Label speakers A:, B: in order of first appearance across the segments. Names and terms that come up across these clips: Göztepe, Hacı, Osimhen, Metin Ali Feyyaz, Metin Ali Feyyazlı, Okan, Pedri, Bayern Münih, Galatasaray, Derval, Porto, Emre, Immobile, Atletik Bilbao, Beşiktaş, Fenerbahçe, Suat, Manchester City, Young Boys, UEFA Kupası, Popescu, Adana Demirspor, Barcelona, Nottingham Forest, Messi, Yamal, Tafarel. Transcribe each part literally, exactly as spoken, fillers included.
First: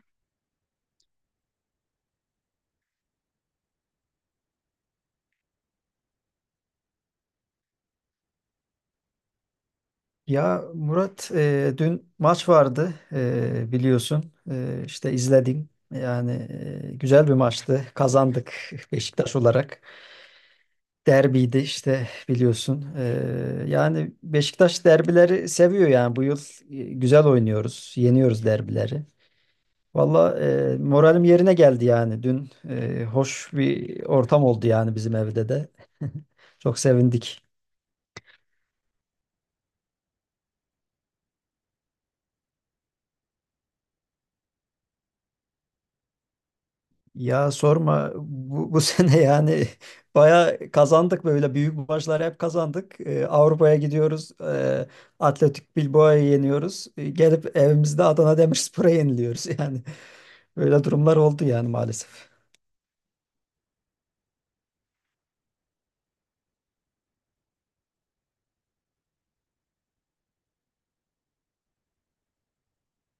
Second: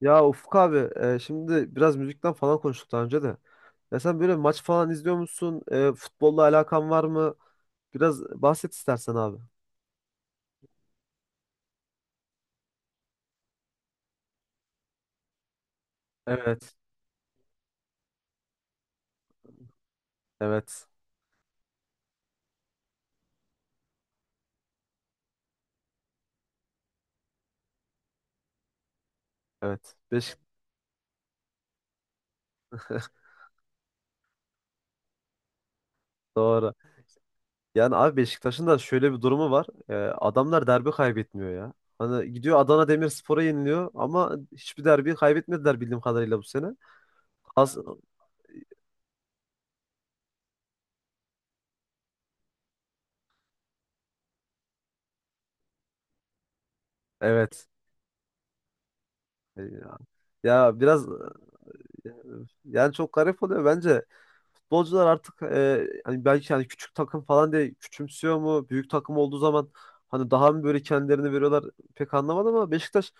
A: Ya Ufuk abi e, şimdi biraz müzikten falan konuştuk daha önce de. Ya sen böyle maç falan izliyor musun? E, futbolla alakan var mı? Biraz bahset istersen abi.
B: Ya Murat, e, dün maç vardı, e, biliyorsun. E, işte izledim yani.
A: Evet,
B: E, güzel bir maçtı, kazandık Beşiktaş olarak.
A: evet,
B: Derbiydi işte, biliyorsun. E, yani Beşiktaş derbileri seviyor yani bu yıl. E, güzel oynuyoruz, yeniyoruz derbileri.
A: evet. Beşik
B: Valla, e, moralim yerine geldi yani dün. E, hoş bir ortam oldu yani bizim evde de.
A: doğru.
B: Çok sevindik.
A: Yani abi Beşiktaş'ın da şöyle bir durumu var. E, adamlar derbi kaybetmiyor ya. Hani gidiyor Adana Demirspor'a yeniliyor ama hiçbir derbi kaybetmediler bildiğim kadarıyla bu sene.
B: Ya
A: Az
B: sorma, bu, bu sene yani baya kazandık, böyle büyük maçlar hep kazandık. Ee, Avrupa'ya gidiyoruz. E, Atletik Bilbao'yu yeniyoruz. Ee, gelip
A: evet.
B: evimizde Adana Demirspor'a yeniliyoruz
A: E,
B: yani.
A: Ya, ya
B: Böyle
A: biraz e,
B: durumlar oldu yani, maalesef.
A: yani çok garip oluyor bence. Futbolcular artık e, hani belki hani küçük takım falan diye küçümsüyor mu? Büyük takım olduğu zaman hani daha mı böyle kendilerini veriyorlar pek anlamadım ama Beşiktaş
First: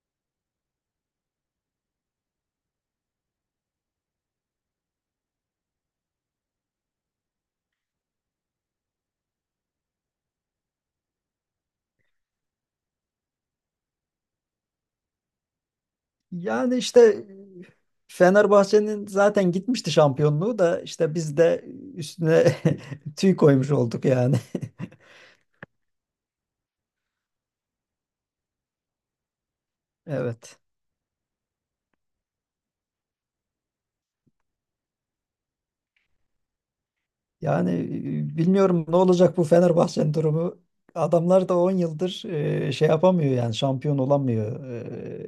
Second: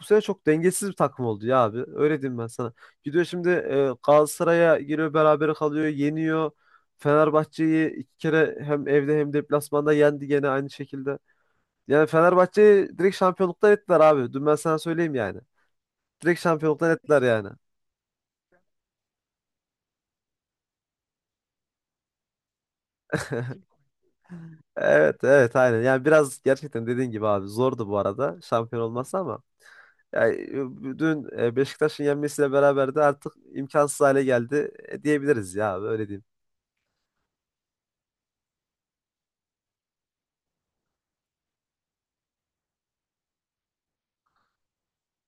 A: bu sene çok dengesiz bir takım oldu ya abi. Öyle diyeyim ben sana. Gidiyor şimdi e, Galatasaray'a giriyor berabere kalıyor, yeniyor. Fenerbahçe'yi iki kere hem evde hem deplasmanda yendi gene aynı şekilde. Yani Fenerbahçe'yi direkt şampiyonluktan ettiler abi. Dün ben sana söyleyeyim yani. Direkt
B: Yani
A: şampiyonluktan
B: işte
A: ettiler yani.
B: e, Fenerbahçe'nin zaten gitmişti şampiyonluğu da, işte biz de üstüne tüy koymuş olduk yani.
A: Evet, evet, aynen. Yani biraz gerçekten dediğin gibi abi zordu bu arada şampiyon olması ama yani
B: Evet.
A: e, dün e, Beşiktaş'ın yenmesiyle beraber de artık imkansız hale geldi e, diyebiliriz ya abi öyle diyeyim.
B: Yani e, bilmiyorum ne olacak bu Fenerbahçe'nin durumu. Adamlar da on yıldır e, şey yapamıyor yani, şampiyon olamıyor.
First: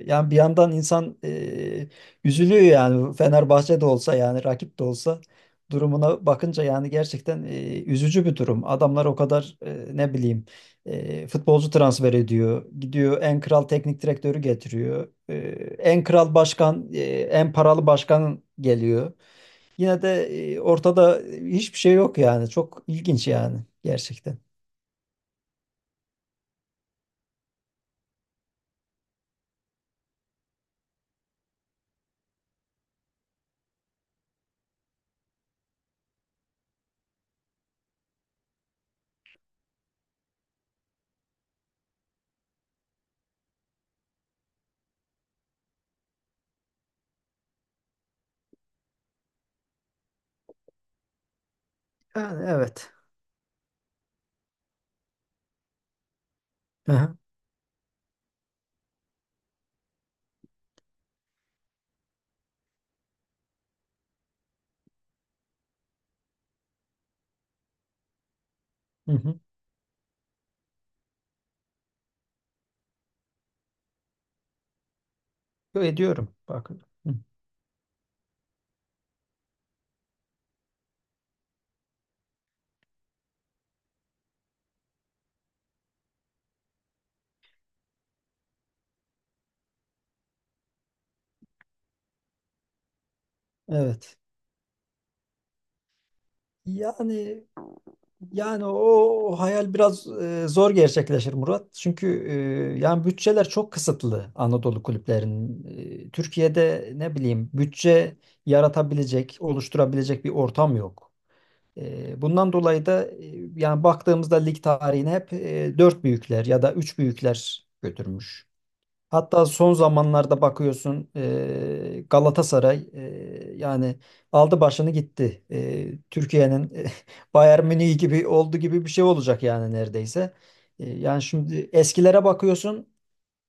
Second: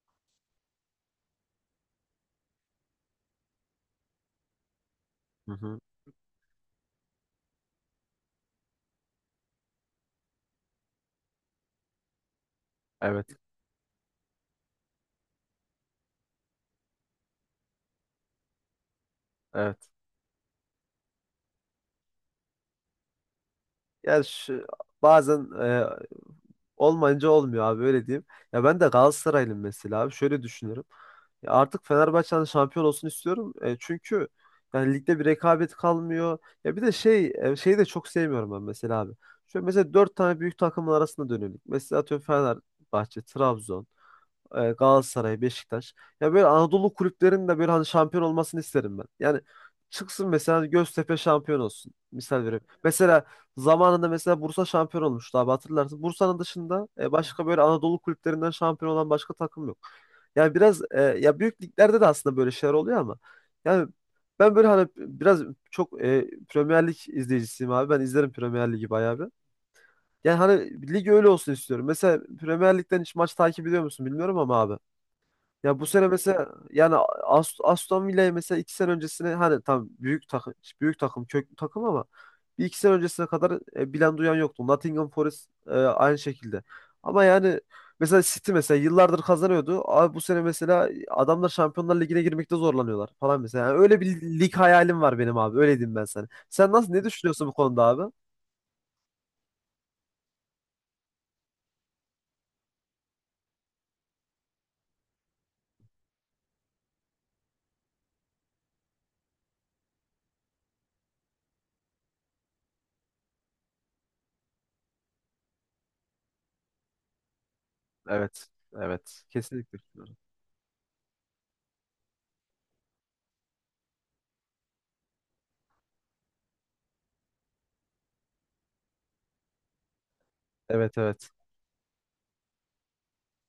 B: E, yani bir yandan insan e, üzülüyor yani, Fenerbahçe de olsa yani, rakip de olsa,
A: Hı hı.
B: durumuna bakınca yani gerçekten e, üzücü bir durum. Adamlar o kadar e, ne bileyim e, futbolcu transfer ediyor. Gidiyor
A: Evet,
B: en kral teknik direktörü getiriyor. E, en kral başkan, e, en paralı başkan geliyor,
A: evet.
B: yine de e, ortada hiçbir şey yok yani. Çok ilginç yani,
A: Yani
B: gerçekten.
A: şu, bazen e, Olmayınca olmuyor abi öyle diyeyim. Ya ben de Galatasaraylıyım mesela abi. Şöyle düşünüyorum. Ya artık Fenerbahçe'nin şampiyon olsun istiyorum. E, çünkü yani ligde bir rekabet kalmıyor. Ya bir de şey e, şeyi de çok sevmiyorum ben mesela abi. Şöyle mesela dört tane büyük takımın arasında dönüyorum. Mesela atıyorum Fenerbahçe, Trabzon e, Galatasaray, Beşiktaş. Ya böyle Anadolu kulüplerinin de böyle hani şampiyon olmasını isterim ben. Yani çıksın mesela hani Göztepe şampiyon olsun. Misal
B: Yani,
A: vereyim.
B: evet.
A: Mesela zamanında mesela Bursa şampiyon olmuştu abi hatırlarsın. Bursa'nın dışında
B: Hı
A: e,
B: hı.
A: başka böyle Anadolu kulüplerinden şampiyon olan başka takım yok. Yani biraz e, ya büyük liglerde de aslında böyle şeyler oluyor ama yani ben böyle hani biraz çok e, Premier Lig izleyicisiyim abi. Ben izlerim Premier Ligi
B: Hı
A: bayağı bir.
B: hı.
A: Yani hani lig öyle olsun istiyorum. Mesela Premier Lig'den hiç maç takip ediyor musun bilmiyorum ama abi. Ya
B: Yo,
A: bu sene
B: ediyorum.
A: mesela
B: Bak.
A: yani
B: Hı.
A: Ast- Aston Villa'ya mesela iki sene öncesine hani tam büyük takım büyük takım köklü takım ama bir iki sene öncesine kadar e, bilen duyan yoktu. Nottingham Forest e, aynı şekilde. Ama yani mesela City mesela yıllardır kazanıyordu. Abi bu sene mesela adamlar Şampiyonlar Ligi'ne girmekte zorlanıyorlar falan mesela. Yani öyle
B: Evet.
A: bir lig hayalim var benim abi. Öyle diyeyim ben sana. Sen nasıl ne
B: Yani
A: düşünüyorsun bu konuda abi?
B: yani o hayal biraz e, zor gerçekleşir, Murat. Çünkü e, yani bütçeler çok kısıtlı Anadolu kulüplerinin. E, Türkiye'de ne bileyim bütçe yaratabilecek, oluşturabilecek bir ortam yok. E, bundan dolayı da e, yani baktığımızda lig tarihine hep e, dört büyükler ya da üç büyükler götürmüş.
A: Evet. Evet.
B: Hatta son
A: Kesinlikle düşünüyorum.
B: zamanlarda bakıyorsun, e, Galatasaray e, yani aldı başını gitti. E, Türkiye'nin e, Bayern Münih gibi oldu, gibi bir şey olacak yani neredeyse. E,
A: Evet,
B: yani
A: evet.
B: şimdi eskilere bakıyorsun.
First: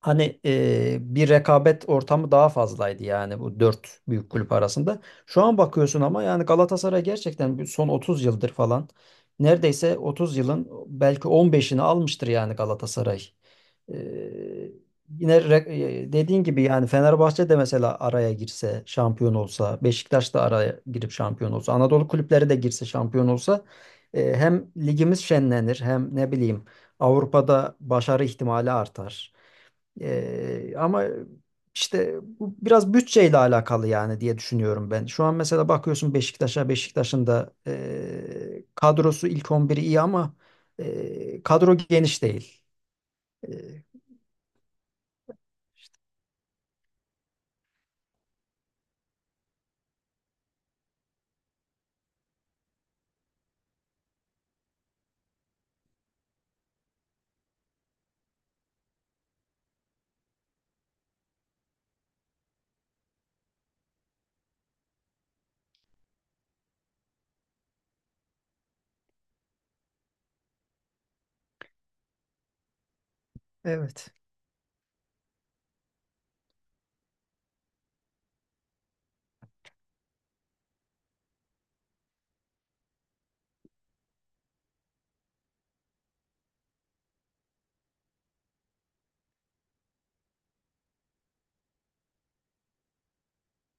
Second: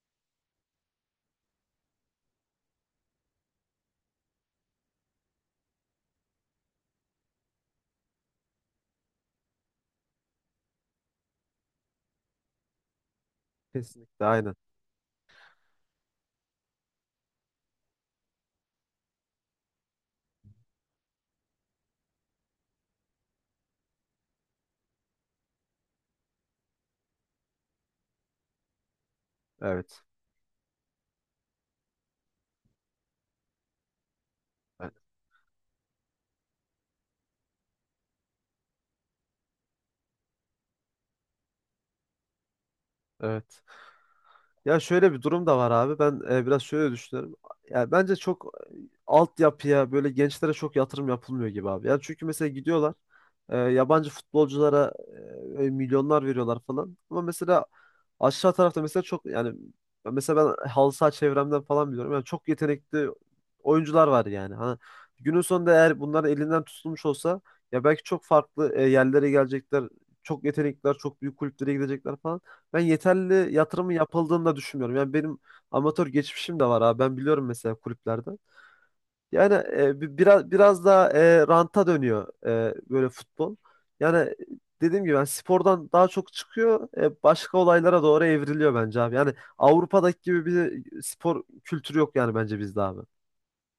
B: Hani eee, bir rekabet ortamı daha fazlaydı yani bu dört büyük kulüp arasında. Şu an bakıyorsun ama, yani Galatasaray gerçekten bir son otuz yıldır falan, neredeyse otuz yılın belki on beşini almıştır yani Galatasaray.
A: Kesinlikle aynen.
B: Eee, Yine re- eee, dediğin gibi yani Fenerbahçe de mesela araya girse şampiyon olsa, Beşiktaş da araya girip şampiyon olsa, Anadolu kulüpleri de girse şampiyon olsa, eee, hem ligimiz şenlenir hem ne bileyim Avrupa'da başarı ihtimali artar.
A: Evet.
B: Ee, ama işte bu biraz bütçeyle alakalı yani diye
A: Evet.
B: düşünüyorum ben. Şu an mesela bakıyorsun Beşiktaş'a, Beşiktaş'ın da e, kadrosu ilk on biri iyi ama e, kadro geniş değil. E,
A: Evet. Ya şöyle bir durum da var abi. Ben e, biraz şöyle düşünüyorum. Ya bence çok e, altyapıya böyle gençlere çok yatırım yapılmıyor gibi abi. Yani çünkü mesela gidiyorlar e, yabancı futbolculara e, milyonlar veriyorlar falan. Ama mesela aşağı tarafta mesela çok yani mesela ben halı saha çevremden falan biliyorum. Yani çok yetenekli oyuncular var yani. Hani günün sonunda eğer bunların elinden tutulmuş olsa ya belki çok farklı e, yerlere gelecekler. Çok yetenekliler, çok büyük kulüplere gidecekler falan. Ben yeterli yatırımın
B: evet.
A: yapıldığını da düşünmüyorum. Yani benim amatör geçmişim de var abi. Ben biliyorum mesela kulüplerde. Yani e, bi- biraz biraz daha e, ranta dönüyor e, böyle futbol. Yani dediğim gibi yani spordan daha çok çıkıyor, e, başka olaylara doğru evriliyor bence abi. Yani Avrupa'daki gibi bir spor kültürü yok yani bence bizde abi.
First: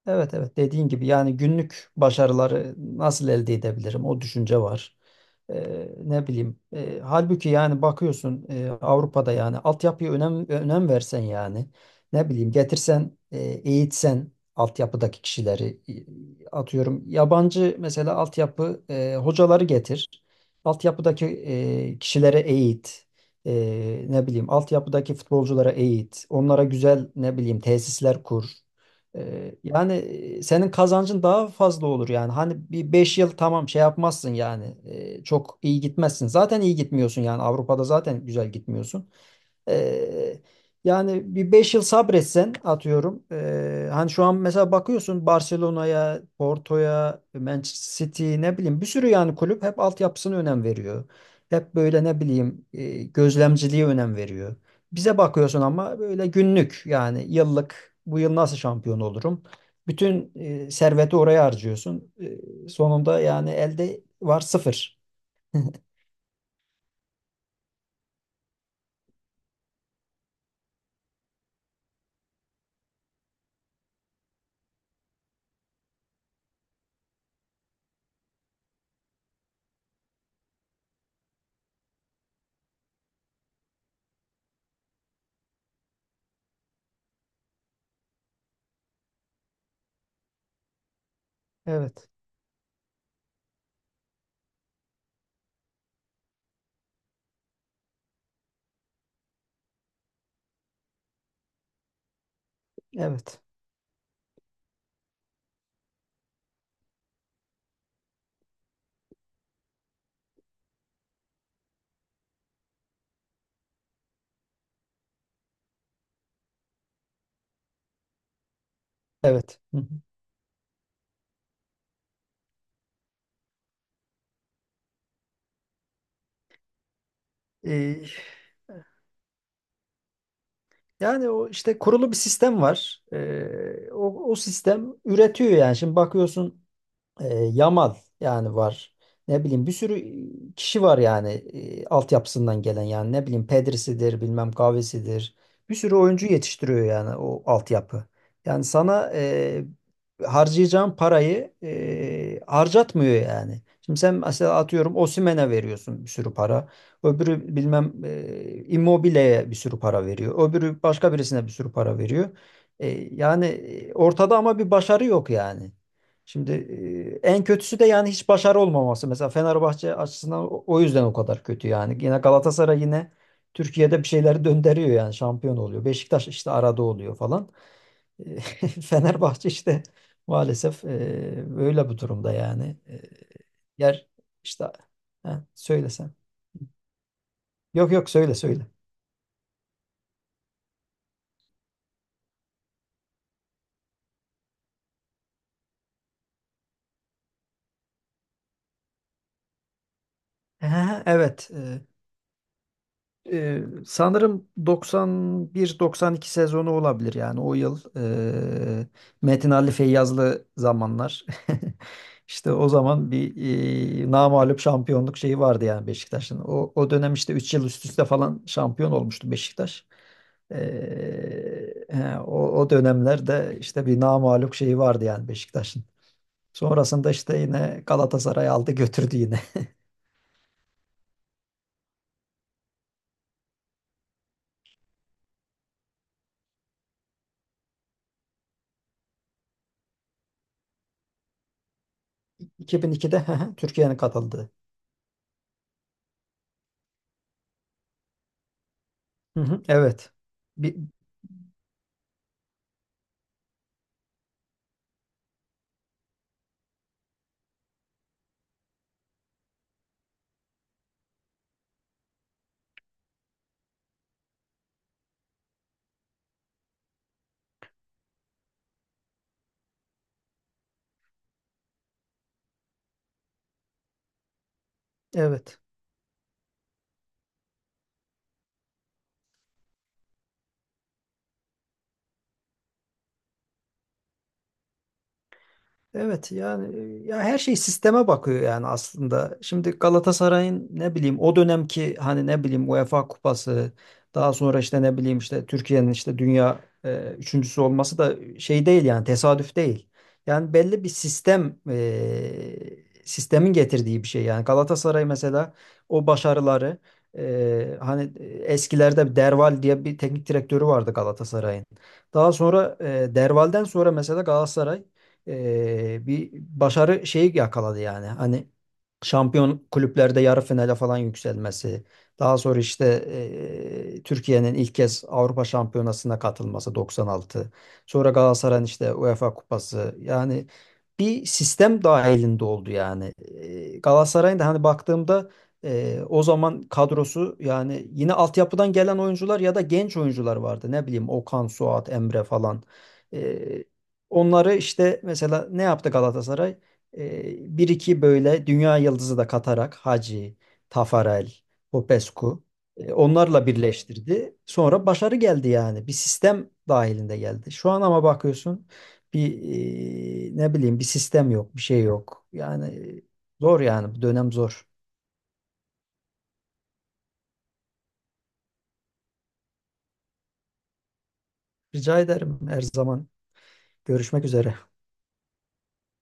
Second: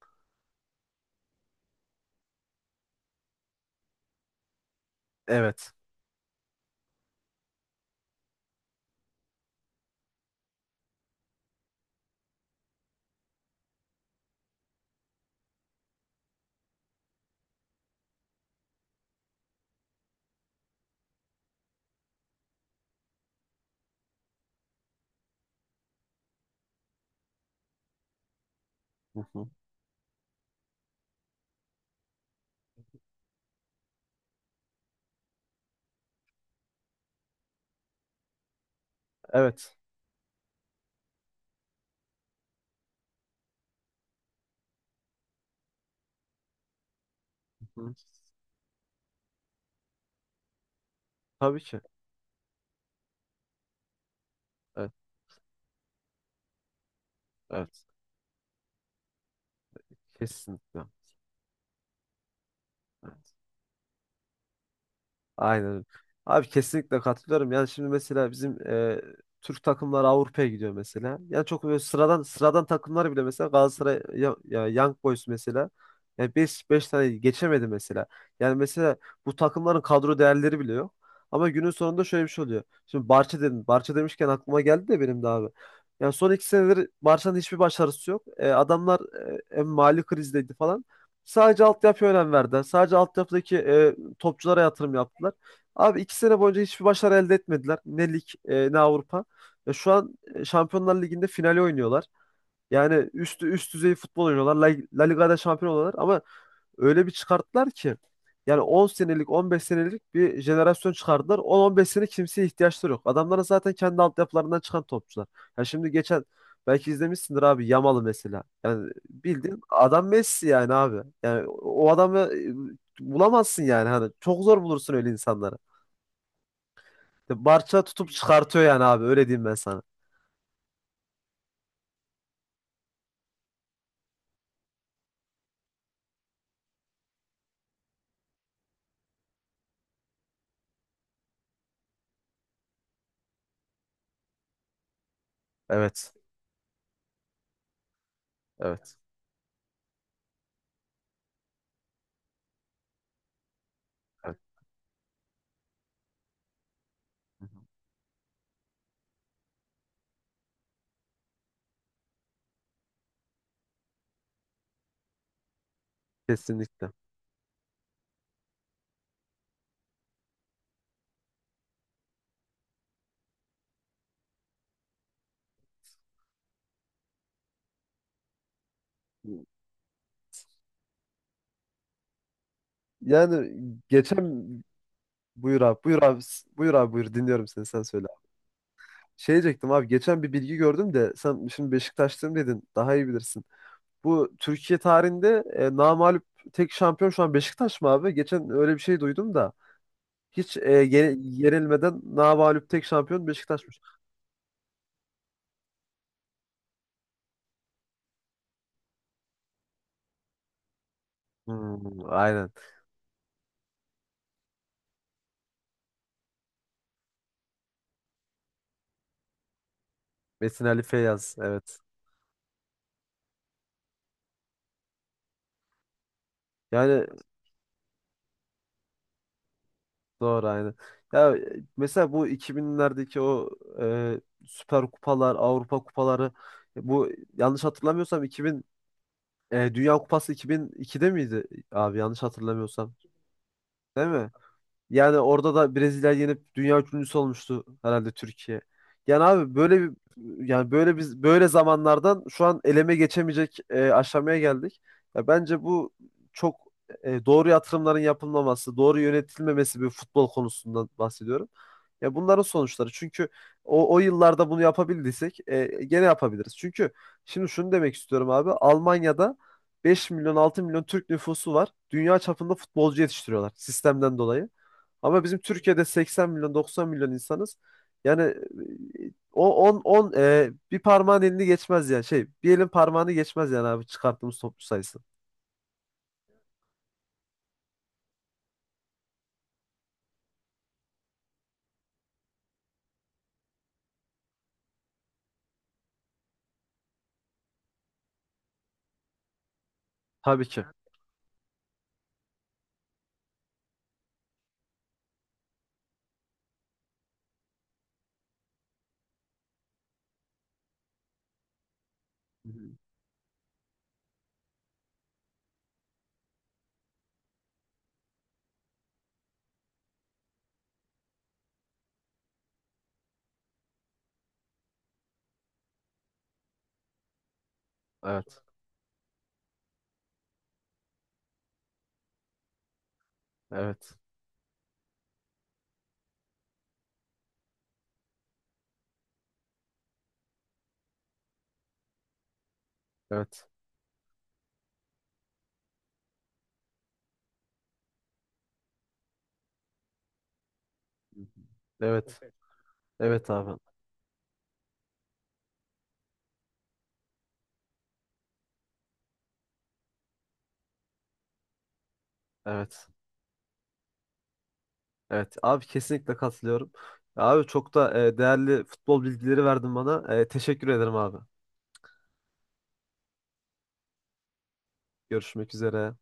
B: Evet, evet, dediğin gibi yani günlük başarıları nasıl elde edebilirim, o düşünce var.
A: Evet.
B: Ee, ne bileyim e, halbuki yani bakıyorsun, e, Avrupa'da yani altyapıya önem önem versen yani, ne bileyim getirsen, e, eğitsen altyapıdaki kişileri, e, atıyorum yabancı mesela altyapı e, hocaları getir, altyapıdaki e, kişilere eğit, e, ne bileyim altyapıdaki futbolculara eğit, onlara güzel ne bileyim tesisler kur.
A: Hı hı.
B: Ee, yani e, senin kazancın daha fazla olur yani. Hani bir beş yıl tamam şey yapmazsın yani. Ee, çok iyi gitmezsin. Zaten iyi gitmiyorsun yani. Avrupa'da zaten güzel gitmiyorsun.
A: Evet.
B: Ee, Yani bir beş yıl sabretsen, atıyorum. Ee, hani şu an mesela bakıyorsun Barcelona'ya, Porto'ya,
A: Hı hı.
B: Manchester City, ne bileyim bir sürü yani kulüp hep altyapısına önem veriyor.
A: Tabii
B: Hep
A: ki.
B: böyle ne bileyim e, gözlemciliğe önem veriyor.
A: Evet.
B: Bize bakıyorsun ama böyle günlük yani,
A: Evet.
B: yıllık bu yıl nasıl şampiyon olurum? Bütün e,
A: Kesinlikle.
B: serveti oraya harcıyorsun. E, sonunda yani elde var sıfır.
A: Aynen. Abi kesinlikle katılıyorum. Yani şimdi mesela bizim e, Türk takımları Avrupa'ya gidiyor mesela. Yani çok böyle sıradan sıradan takımlar bile mesela Galatasaray ya, ya Young Boys mesela yani beş 5 tane geçemedi mesela. Yani mesela bu takımların kadro değerleri bile yok. Ama günün sonunda şöyle bir şey oluyor. Şimdi Barça dedim. Barça demişken aklıma geldi de benim de abi. Yani son iki senedir Barça'nın hiçbir başarısı yok. E, adamlar e, hem mali krizdeydi falan. Sadece
B: Evet,
A: altyapıya önem verdiler. Sadece altyapıdaki e, topçulara yatırım yaptılar. Abi iki sene boyunca hiçbir başarı elde etmediler. Ne lig e, ne Avrupa. Ya şu an e, Şampiyonlar Ligi'nde finali oynuyorlar. Yani
B: evet,
A: üstü üst düzey futbol oynuyorlar. La, La Liga'da şampiyon oluyorlar ama öyle bir çıkarttılar ki yani on senelik on beş senelik bir jenerasyon çıkardılar. on on beş sene kimseye ihtiyaçları yok. Adamların zaten kendi altyapılarından çıkan topçular. Ya şimdi geçen belki izlemişsindir abi Yamal'ı mesela. Yani
B: evet.
A: bildiğin
B: Hı hı.
A: adam Messi yani abi. Yani o o adamı e, bulamazsın yani hani çok zor bulursun öyle insanları. Barça
B: E,
A: tutup çıkartıyor yani abi öyle diyeyim ben sana.
B: Yani o işte kurulu bir sistem var. E, o, o sistem üretiyor yani. Şimdi bakıyorsun. E, Yamal yani var. Ne bileyim bir sürü e, kişi var yani, e, altyapısından gelen yani, ne bileyim Pedri'sidir, bilmem kahvesidir. Bir sürü
A: Evet.
B: oyuncu yetiştiriyor yani o altyapı. Yani
A: Evet.
B: sana e, harcayacağın parayı e, harcatmıyor yani. Şimdi sen
A: Evet.
B: mesela atıyorum Osimhen'e veriyorsun bir sürü para. Öbürü bilmem e, Immobile'ye bir sürü para veriyor. Öbürü başka birisine bir sürü para veriyor. E, Yani e, ortada ama bir başarı yok yani. Şimdi
A: Kesinlikle.
B: e, en kötüsü de yani hiç başarı olmaması. Mesela Fenerbahçe açısından o o yüzden o kadar kötü yani. Yine Galatasaray yine Türkiye'de bir şeyleri döndürüyor yani, şampiyon oluyor. Beşiktaş işte arada oluyor falan. E, Fenerbahçe işte maalesef e, böyle bu durumda yani. E,
A: Yani
B: Yer
A: geçen
B: işte, ha,
A: buyur abi, buyur
B: söylesen.
A: abi, buyur abi, buyur, dinliyorum seni, sen
B: Yok,
A: söyle
B: yok,
A: abi.
B: söyle söyle.
A: Şey diyecektim abi, geçen bir bilgi gördüm de sen şimdi Beşiktaşlıyım dedin, daha iyi bilirsin. Bu Türkiye tarihinde e, namağlup tek şampiyon şu an Beşiktaş mı abi? Geçen öyle bir şey duydum da. Hiç e,
B: Ha,
A: ye-
B: evet.
A: yenilmeden namağlup tek şampiyon
B: Ee,
A: Beşiktaş'mış.
B: sanırım doksan bir doksan iki sezonu olabilir yani, o yıl, ee, Metin Ali Feyyazlı zamanlar.
A: Hmm, aynen.
B: İşte o zaman bir ee, namağlup şampiyonluk şeyi vardı yani Beşiktaş'ın. O, o dönem işte üç yıl üst üste falan şampiyon olmuştu Beşiktaş.
A: Metin Ali Feyyaz. Evet.
B: Ee, he, o, o dönemlerde işte bir namağlup şeyi vardı yani Beşiktaş'ın.
A: Yani
B: Sonrasında işte yine Galatasaray aldı götürdü yine.
A: doğru aynen. Ya e, mesela bu iki binlerdeki o e, Süper Kupalar, Avrupa Kupaları e, bu yanlış hatırlamıyorsam iki bin e, Dünya Kupası iki bin ikide miydi abi, yanlış hatırlamıyorsam.
B: iki bin ikide Türkiye'nin
A: Değil mi?
B: katıldığı.
A: Yani orada da Brezilya yenip dünya üçüncüsü olmuştu herhalde Türkiye. Yani
B: Hı
A: abi
B: hı,
A: böyle bir
B: evet.
A: yani
B: Bir,
A: böyle biz böyle zamanlardan şu an eleme geçemeyecek e, aşamaya geldik. Ya bence bu çok e, doğru yatırımların yapılmaması, doğru yönetilmemesi bir futbol konusundan bahsediyorum. Ya bunların sonuçları. Çünkü o, o yıllarda bunu yapabildiysek e, gene yapabiliriz. Çünkü şimdi şunu demek istiyorum abi. Almanya'da beş milyon altı milyon Türk nüfusu var. Dünya çapında futbolcu yetiştiriyorlar sistemden dolayı. Ama bizim
B: evet.
A: Türkiye'de seksen milyon doksan milyon insanız. Yani e, o on on e, bir parmağın elini geçmez yani şey bir elin parmağını geçmez yani abi, çıkarttığımız toplu sayısı.
B: Evet yani e, ya her şey sisteme bakıyor yani aslında. Şimdi Galatasaray'ın ne bileyim o dönemki hani ne bileyim UEFA Kupası, daha sonra işte ne bileyim işte Türkiye'nin işte dünya e, üçüncüsü olması da şey değil yani, tesadüf değil.
A: Tabii
B: Yani
A: ki. Hı
B: belli bir sistem, e, sistemin getirdiği bir şey yani. Galatasaray mesela o başarıları, e, hani eskilerde bir Derval diye bir teknik direktörü vardı Galatasaray'ın. Daha sonra
A: hı.
B: e, Derval'den sonra mesela Galatasaray e, bir başarı şeyi yakaladı yani. Hani şampiyon kulüplerde yarı finale falan yükselmesi. Daha sonra işte e, Türkiye'nin ilk kez Avrupa Şampiyonası'na katılması, doksan altı. Sonra
A: Evet.
B: Galatasaray'ın işte UEFA Kupası. Yani bir sistem dahilinde oldu yani. E,
A: Evet.
B: Galatasaray'ın da hani baktığımda e, o zaman kadrosu yani yine altyapıdan gelen oyuncular ya da genç oyuncular vardı. Ne bileyim Okan, Suat, Emre falan. E,
A: Evet.
B: Onları işte mesela ne yaptı Galatasaray? Ee, bir iki böyle dünya yıldızı da katarak Hacı, Tafarel,
A: Evet.
B: Popescu, e,
A: Evet
B: onlarla
A: abi.
B: birleştirdi. Sonra başarı geldi yani. Bir sistem dahilinde geldi. Şu an ama bakıyorsun bir e, ne bileyim, bir sistem yok, bir şey yok. Yani
A: Evet.
B: e, zor yani bu dönem zor.
A: Evet. Abi kesinlikle katılıyorum. Abi çok da e, değerli futbol bilgileri verdin bana. E, teşekkür ederim abi.
B: Rica ederim, her zaman. Görüşmek üzere.
A: Görüşmek üzere.